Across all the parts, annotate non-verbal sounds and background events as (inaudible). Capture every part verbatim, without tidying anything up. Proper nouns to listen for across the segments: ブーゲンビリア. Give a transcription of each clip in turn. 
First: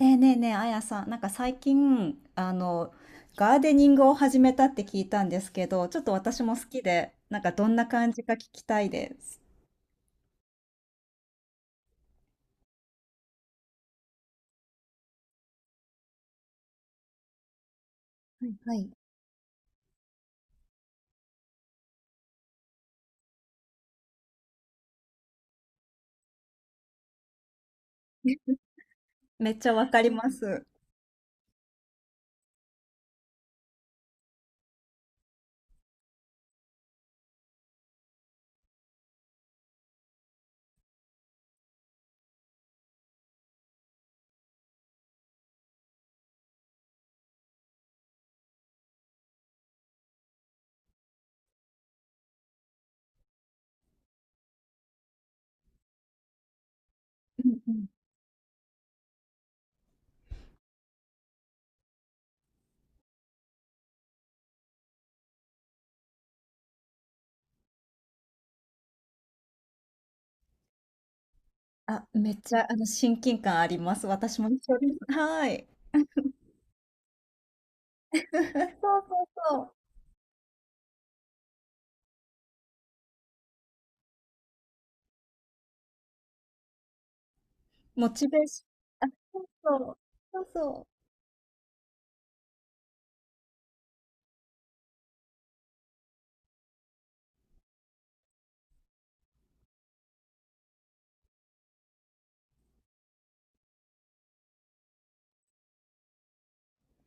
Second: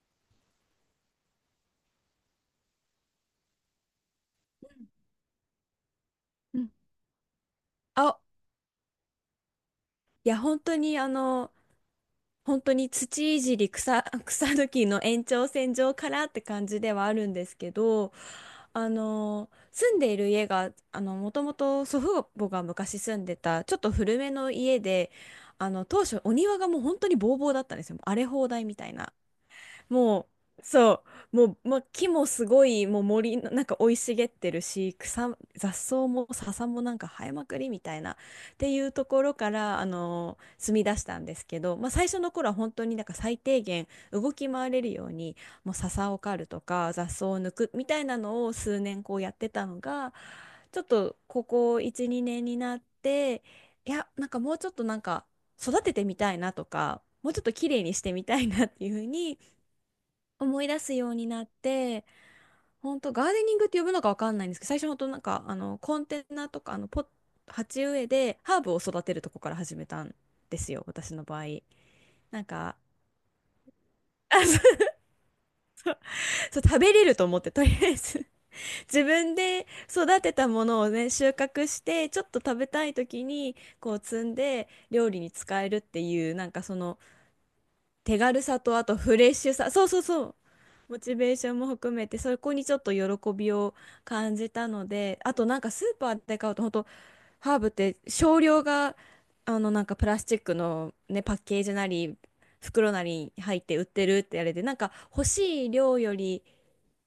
ねえねえねえ、あやさん、なんか最近、あの、ガーデニングを始めたって聞いたんですけど、ちょっと私もう好ん。きで、なんかどんな感あ、じか聞きたいです。いや、本当にあの、本当に土いじり草、(laughs) 草抜きの延長線上からって感じではあるんですけど、はあい。の、住んでいる家が、あの、もともと祖父母が昔住んでた、ちょっと古めの家で、あの、当初お庭がもう本当にボーボーだったんですよ。荒れ放題みたいな。めっちゃわかりもます。う、そう、もう、ま、木もすごい、もう森の、なんか生い茂ってるし、草、雑草も笹もなんか生えまくりみたいな、っていうところから、あの住み出したんですけど、まあ、最初の頃は本当になんか最低限動き回れるように、もう笹を刈るとか、雑草を抜くみたいなのを数年こうやってたのが、ちょっとここいち、に ねんになって、いや、なんかもうちょっとなんか育ててみたいなとか、もうちょっうとん綺う麗ん。にしてみたいなっていうふうに思い出すようになって、本当ガーデニングって呼ぶのかわかんないんですけど、最初本当なんかあのコンテナとかあのポッ鉢植えでハーブを育てるとこから始めたんですよ、私の場合。あ、めっなんちゃ、か、あの、親近感あります。私も一緒です。はい。そう食べれると思って、とりあえ (laughs) そうず。 そ (laughs) 自う分そでう。育てたものをね、収穫して、ちょっと食べたい時にこう摘んで料理に使えるっていう、なんかそのモ手チベ軽ーさシと、あとョン。あ、フレッそうシュさ、そそうう。そうそう、そうそモチベーションも含めてそこにちょっと喜びを感じたので。あと、なんかスーパーで買うと、本当ハーブって少量が、あのなんかプラスチックの、ね、パッケージなり袋なりに入って売ってるって、あれでなんか欲しい量より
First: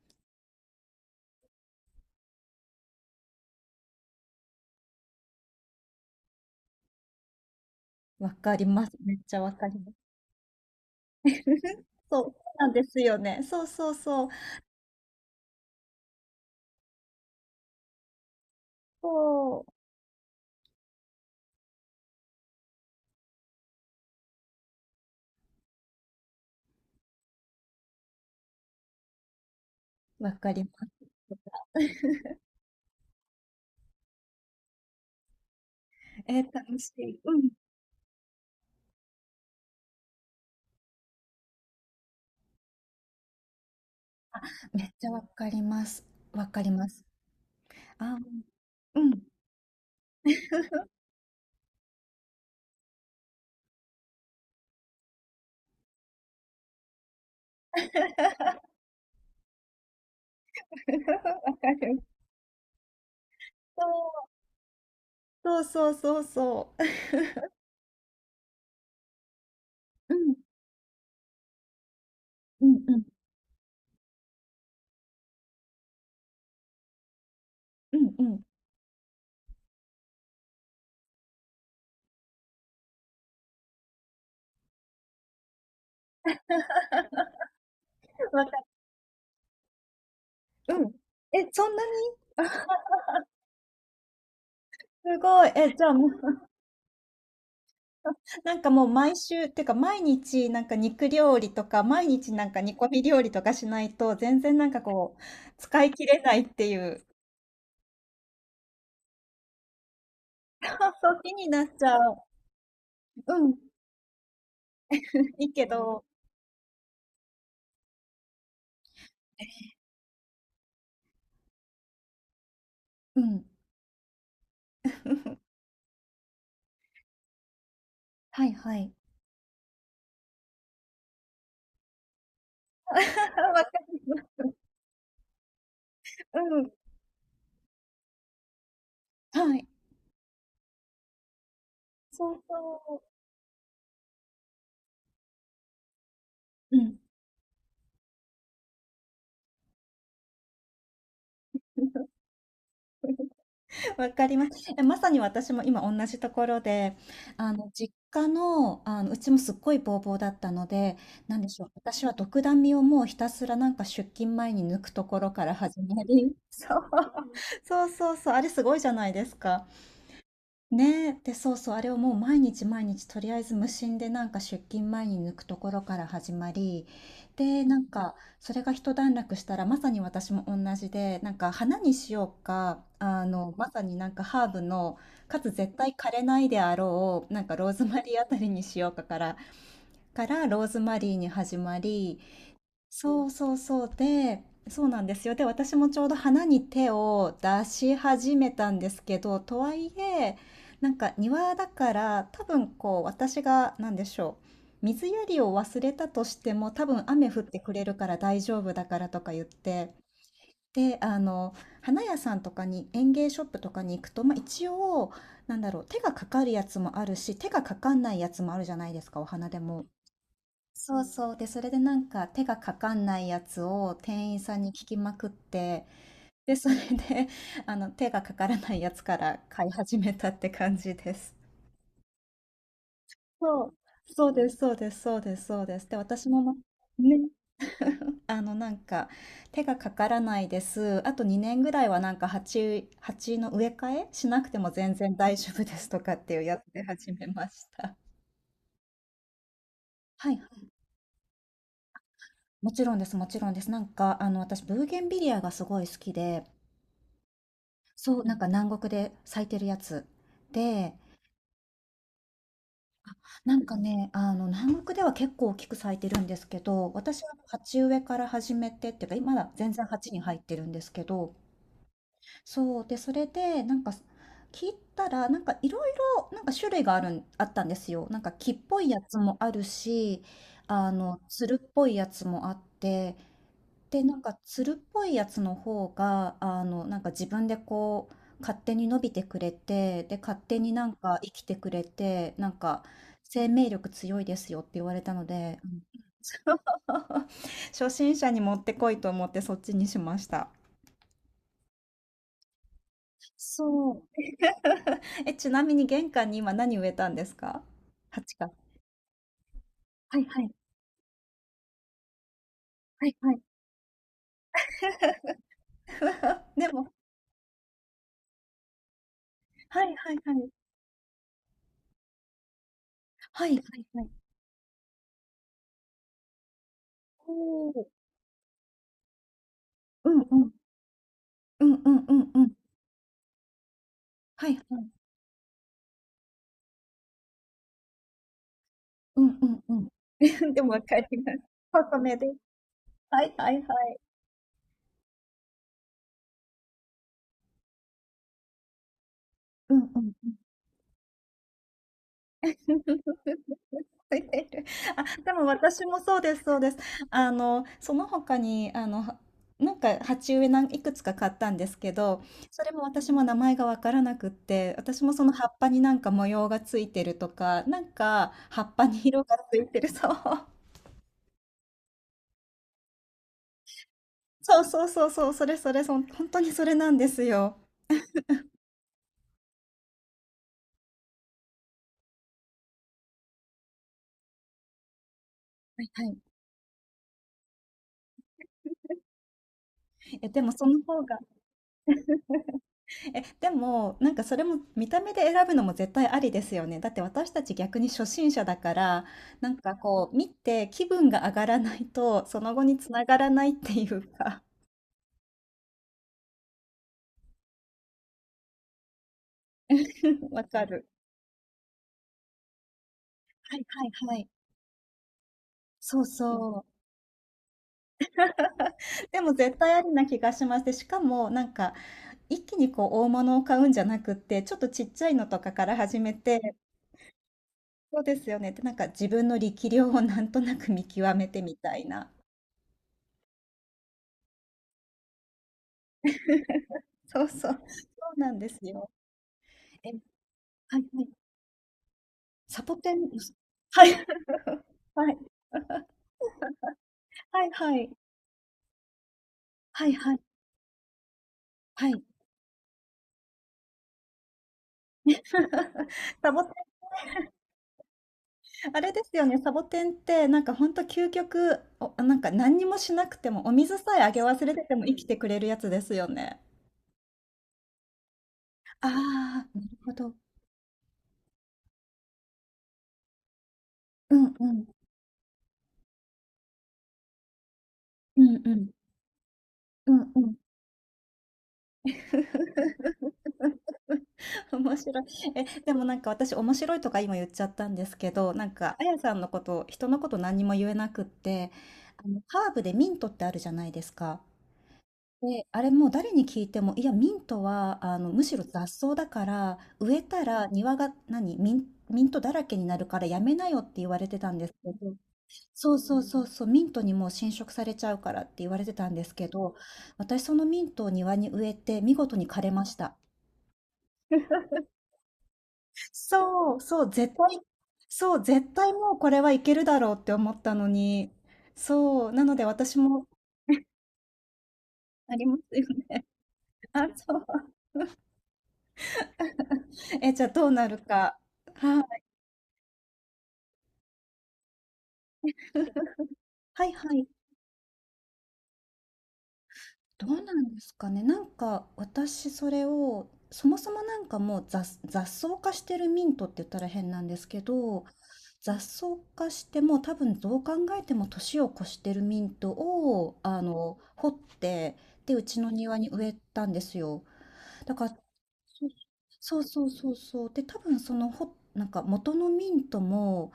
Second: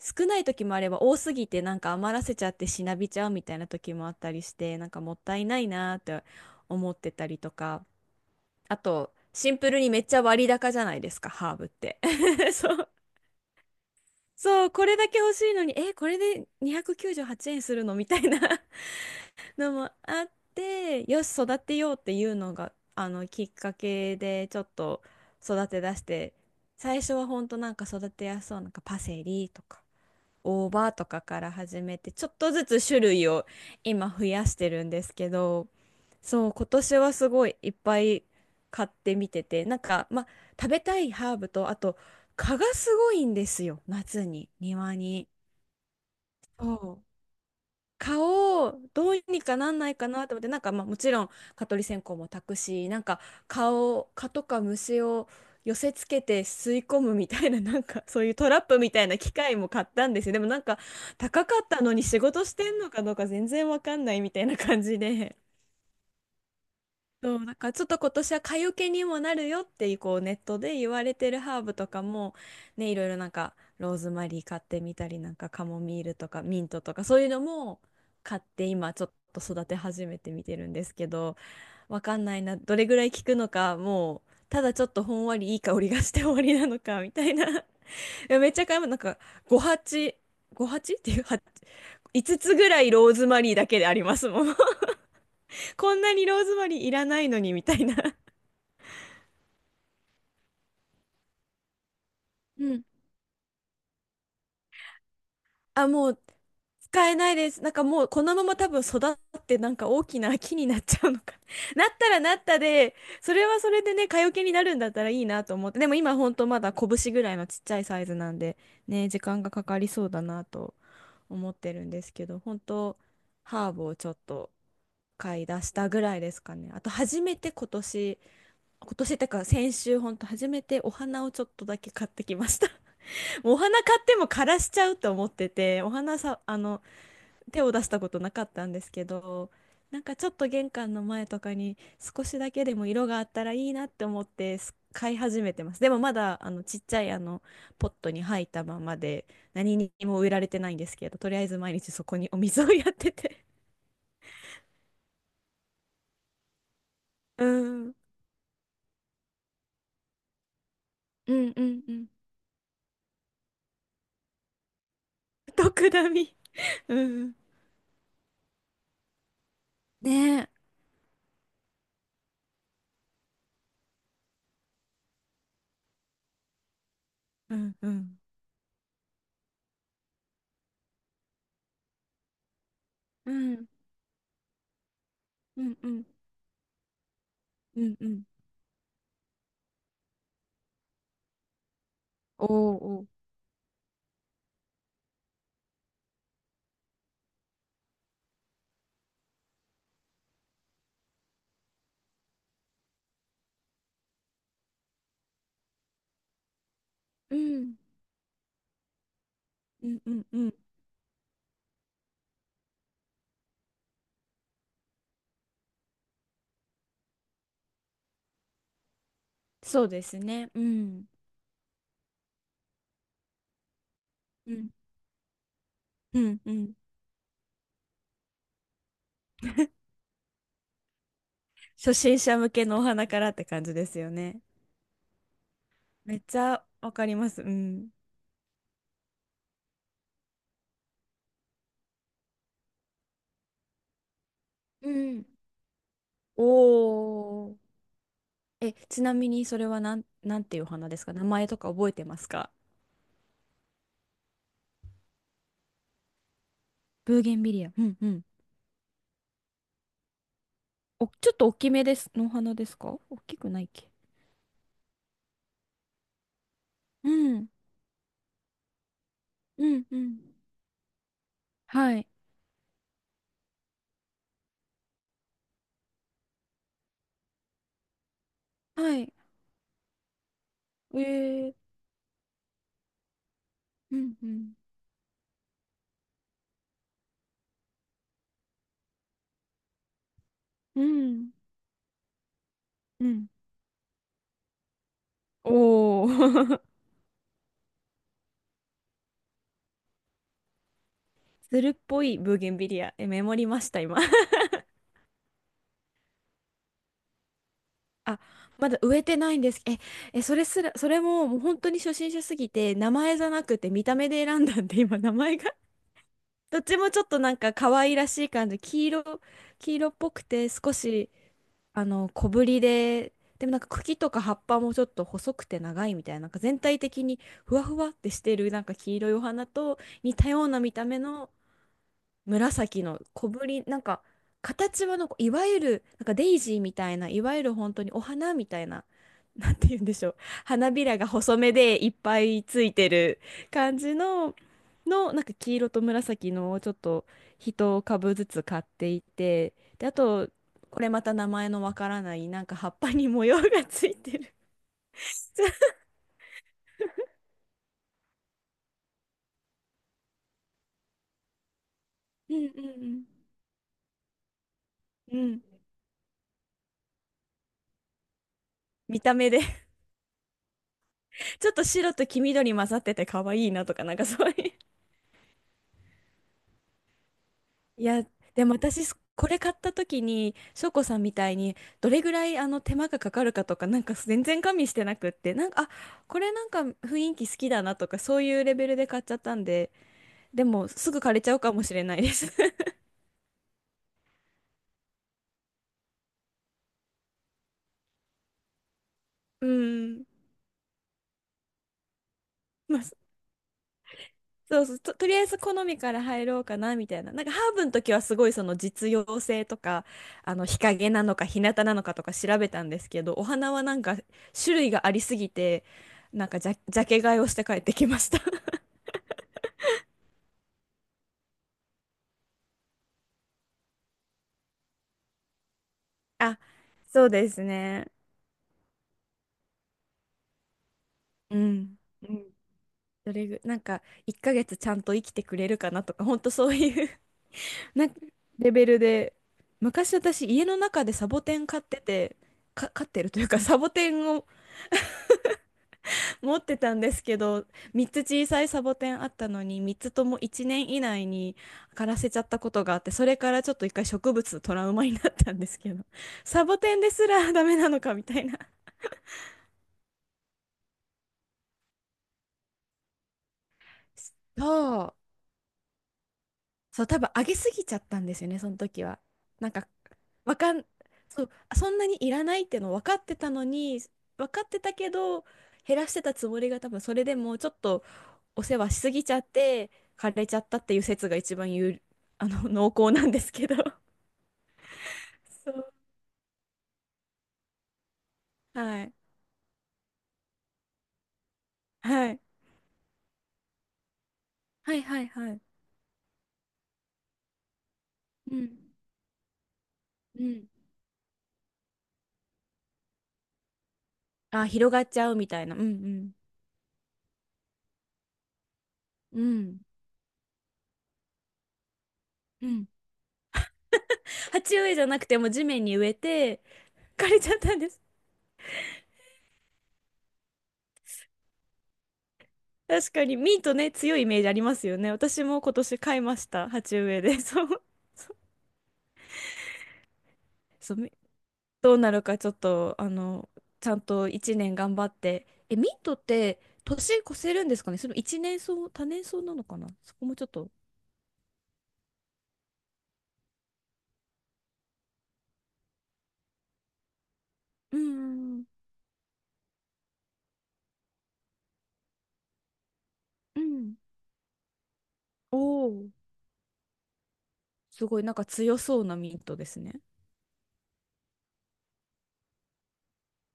少ない時もあれば、多すぎてなんか余らせちゃってしなびちゃうみたいな時もあったりして、なんかもったいないなーって思ってたりとか。う、わかりあます。と、めっちゃわシンかプりルにます。めっちゃ割高じゃないですか、ハーブっ (laughs) そう、て。そう (laughs) なんそでう。すよね。そうそうそう。そう、これだけ欲しいのに、え、これでにひゃくきゅうじゅうはち えんするのみたいな。 (laughs) そのもあって、よし、育てようっていうのが、あの、きっかけで、ちょっと育て出して、最初はほんとなんか育てやすそうなんかパセリとか、う。わかりま大葉す。とかから始めて、ちょっとずつ種類を今増やしてるんですけど、えそー、う、今楽し年はい。すうごん。いいっぱい買ってみてて、なんか、まあ、食べたいハーブと、あと、蚊がすごいんですよ、夏に、めっ庭ちゃわに。かります。わかりまそす。う、あ、蚊をうどうん。にかなんないかなと思って、なんか、まあ、もちろん、蚊取り線香も焚くし、なんか、蚊を、蚊とか虫を寄せつけて吸い込むみたいな、(laughs) なんか、そういうトラップみたいな機械も買ったんですよ。でも、なんか、(laughs) うん、わ高かっかたのる。に仕事してんのかどうか全然わかんないみたいな感じで。そう、そうそうそうそそう、なんからちょっと今年は蚊よけにもなるよってう。うこうネんットで言われてるハーブとかも、うんね、いうんろいろなんかローズマリー買ってみたり、なんかカモミールとかミントとかそういうのもうんう買っん。て、今ちょっと育て始めてみてるんですけど、わかんないな、どれぐらい効くのか、もうただちょっとほんわりいい香りがして終わりなのかみたいな。(laughs) いやわめかっちゃ買います。なんかご鉢、ごる。うん。鉢っていう鉢、え、そんなに。いつつつぐらいローズマリーだけでありますもん。(laughs) すごい。え、じゃあこんもう、なにローズマリーいらないのにみたいな。(laughs) なんかもう毎週、てか毎日なんか肉料理とか、毎日なんかう煮ん。込み料理とかしないと、全然なんかこう、使あ、い切もれうないっていう。使えないです。なんかもうこのまま多分育ってなんか大きな木に (laughs) なっそうちゃそうのう、気か。 になっ (laughs) ちなっゃう。たらなったで、うそれん。はそれでね、蚊よけになるんだったらいいないいとけ思って。でもど。今ほんとまだ拳ぐらいのちっちゃいサイズなんで、ね、時間がかかりそうだなと思ってるんですけど、本当うん。ハーブをちょっと買い出したぐらいですかね。あと初めて今年、はいはい。今年ってか先週ほんと初めてお花をちょっとだけ買ってきました。(laughs) おわか花買ってる。も枯らしちゃうと思ってて、お花さ、うあん、の、手を出したことなかったんですけど、はい。なんかちょっと玄関の前とかに少そしうだけでもそ色があったらいいなって思って、す買い始めてます。でもまだあのう。ちうっちん。ゃいあのポットに入ったままで何にも植えられてないんですけど、とりあえず毎日そこ (laughs) にお水をやってて。わかります。え、まさに私も今同じところで、うあの、ん、う実ん家の、あの、うちもすっごいボーボーだったので、うなんでんしうょう。私ん。は独壇身をもうひたすらなんか出勤前に抜くところから始特まダり、ミ。そう、うん。そうそうそう、あれすごいじゃないですか。ねえ。ね、え、で、そうそう、あれをもう毎日毎日とりあえず無心でなんか出勤前に抜くところから始まり、うで、なんんんうかん。それが一段落したらまさに私も同じで、なんか花にしようか、あうの、んまさになんかハーブの、かつう絶んう対ん枯れないであろう、なんかローうズんマうリーん。あたりにしようかから、からローズマリーに始まり、おーおー。そうそうそう。で、そうなんですよ。で、私もちょうど花に手を出し始めたんですけど、とはいえ、なんか庭だから多分こう私が何でしょう。水やりを忘れたとしても多分雨う降ってくんれるから大丈夫だからとか言っうて。んうんうん。で、あの、花屋さんとかに園芸ショップとかに行くと、まあ、一応、なんだろう、手がかかるやつもあるし、手がかかんないやつもあるじゃないですか、お花でそも。うですね。うそうん。そう。で、それでなんか手がかかんないやつを店員うさんにん。聞きまくって、うん。うで、そん。れで、(laughs) あの、手がかからないやつから買い始めたって感じです。初心者向けのお花からって感そう、じですよそうね。です、そうです、そうです、そうです。で、めっ私ちもまゃわかりね、ます。うん。あの、なんか、手がかからないです。あとにねんぐらいはなんか鉢、鉢の植え替えしなくてもう全然ん。大丈夫ですとかっていうおやつで始めまお、した。え、ちなみにそれはなん、はない、んていうお花ですか？名前とか覚えてますか？もちろんです、もちろんです。なんか、あの、私、ブーゲンビリアがすごい好きで、ブーゲンビリア。うんうそう、ん。なんん。か南国で咲いてるやつ。で、お、ちょっと大きめです、のお花ですか？大きくななんいっかけ？ね、あの、南国では結構大きく咲いてるんですけど、う私はん。鉢植えから始めてっていうか、今だう全然んう鉢にん。入ってるんですけど、はい。そう、で、それで、なんか、切ったら、なんかいろいろ、なんか種類があるん、あったんですよ。なんか木っぽいはやい。つもあるし、あの、つえるっー。ぽいやつもあって、うで、んなんうか、ん。つるっぽいやつの方が、あの、なんか自分でこう、勝手に伸びてくれて、で、勝手にうなんか生ん。きてくれて、なんか、うん。生命力強いですよって言われたので、うん。 おー。(laughs) (laughs) 初心者にもってこいと思ってそっちにしました。するっぽいブーゲンビリア。え、メモりました、そ今。う。え、ちなみに玄関に今何植えたんですか？あ、鉢か。まだ植えてないんです。え、はえ、いそはれい。すら、それももう本当に初心者すぎて、名はい前じゃはい。なくて見た目で選んだんで、今名前が。 (laughs) (laughs) どっでちもも、ちょっとなんか可愛らしい感じ、黄色、黄は色っいぽはいくはてい。少し、あの、小ぶりで、はでもいなんはかい茎はい。とか葉っぱもちょっと細くて長いみたいな、なんか全体的にふわおふお。わってしてる、なんか黄色いお花とう似んたうようん。な見た目のうんうんうんうん。紫の小ぶり、なんかはいは形はい。の、いわゆるなんかデイジーみたいな、いわゆる本当にお花みたいな、う (laughs) んうなんんてう言うんん。でしょう。(laughs) で花もわびらかがります。細めでいっ細めぱで。いついてるはいはい感はじい。の、の、なんか黄色と紫のをちょっと一株ずつ買っていて、うんで、あうんうと、ん。これまた名前のわからない、なんか葉っ (laughs) 覚ぱに模様がついてえる。てる？あ、でも私もそうですそうです。あの、その他に、あの、はなんか鉢植えなん、いくつか買ったんですけど、うんそうれもん私も名前がわからなくって、私もうん。そうの葉っん。ぱになんか模様がついてるとか、なんか葉っぱに見た色目がで。 ついてる、そう。(laughs) (laughs) ちょっと白と黄緑混ざってて可愛いなとか、なんかそういう。そうそうそうそう、それそれ、そん本当にそれなんですよ。いや、でも私、これ買った時に、翔子さんみたいに、どれぐらいあの手間がかかるかとか、なんか全然加味してなくって、なんか、あ、はいはい。これなんか雰囲気好きだなとか、そういうレベルで買っちゃったんで、え、ででもそも、のすぐ方枯が、れちゃうかもしれないです。(laughs) え、でも、なんかそれも見た目で選ぶのも絶対ありですよね。だって私たち逆に初心者だから、うなんかん。こう見て気分が上がらないと、その後にまあ、つそながらないっていうか、そうそう、と、とりあえず好みから入ろうかな、みたいな。なんか、ハーブの時はすごいその実用性とか、(laughs) あわの、日かる。陰なのか、日向なのかとか調べたんですけど、お花ははいなんか、はいはい。種類がありすぎて、そうなんかジャ、そジャケ買いをして帰ってきました。う。でも絶対ありな気がしまして、しかもなんか一気にこう大物を買うんじゃなくって、ちょっとちっちゃいのとかから始めあ、て、そうですね。そうですよね。で、なんか自分の力量をなんとなく見極めうてみたん。いな。どれぐ、なんか、いっかげつちゃんと生きてくれるかなとか、ほんとそういう。 そうそう。そ (laughs) なんかうなんでレすベルよ。で、え、は昔い私、家の中ではい。サボテン飼ってて、サか、ボ飼っテてるン、というすか、サボはテい。ンを。 (laughs) はい。(laughs) (laughs) 持ってたんですけはど、いは3い。つ小さいサボテンあったのに、3はついとはもい。いちねん以内に枯はらい。せちゃったことがあって、それからちょっと一回植物トラウマになったんですけど、(laughs) サボサテボン。テンですらダメなのかみたいな。あれですよね、サボテンってなんかほんと究極、お、なんか何にもしなくても、お水さえあげ忘それててもう。生きてくれるやつですよね。そう、多分上げすぎちゃったんですよね、その時あは。なんあ、なるか、ほど。わかん、そう、そんなにいらないっての分かってたのに、う分んかっうてん。たけど、減らしてたつもりが多分それでもちょっとうんおう世ん。話しすぎちゃって、うん枯うれちん。ゃったっていう説が一番有、(laughs) あの、濃厚 (laughs) なんですけど。(laughs) 面白い。え、(laughs) そでう。もなんか私面白いとか今言っちゃったんですけど、なんかはあい。やさんのこと、人のこと何にも言えなくって、あはの、い。ハーブでミントってあるじゃないですか。はいはいはい。で、あれもう誰に聞いても、いや、ミントは、あの、むうしろん。雑草だから、植えうたらん。庭が、何、ミン、ミントだらけになるからやめなよって言われてたんであ、すけ広がっど、ちゃうみたいな。うそうそうんそうそう、ミントにもう侵食されちゃうからって言われてたんですうん。けうど、ん。私そのミントを庭に植えて見事に枯うれまん。した。鉢植えじゃなくても地面に植えて、そう、そう、枯絶れちゃっ対、たんです。そう、絶対もうこれはいけるだろうって思ったのに、そう、なので私確かも、にミートね、強いイメージありますよね。あ私りまも今すよ年買いね。ました、(laughs) 鉢あ、植えそで。(laughs) う。そう、え、じゃあどうなそう、るみか。どうはないるかちょっと、あの、ちゃんといちねん頑張って。え、ミートってはいは年い。越せるんですかね、その一年草、多年草なのかな、そどこもうちょっなと。んですかね。なんか私それを、そもそもなんかもう雑、雑草化してるミントって言ったら変なんですけうんど、うん雑草化してもう多分どう考えても年を越してるミントを、あうん。うん。の、掘って、で、うおちの庭にお、植えたんですよ。だかすら、ごい、なんか強そうなミートそうですそうね。そうそう、で、多分そのほ、なんか元のミントも、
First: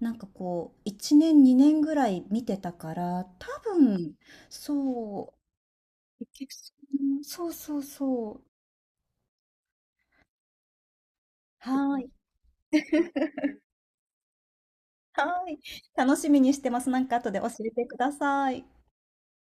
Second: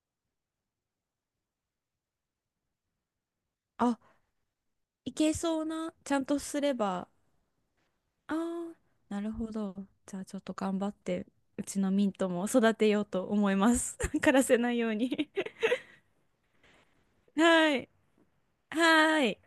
なんかこう、いちねん、にねんぐらい見てたから、多あ、分、いけそそうな、ちゃう、んいとけすれば。そう、そうそうそあうあ、なるほど。じゃあちょっと頑張って、うちのはーミい。ントも育てようと思います。(laughs) 枯らせないように。はーい。(laughs) 楽しみにしてます。なんか後で教えはてい。ください。はい。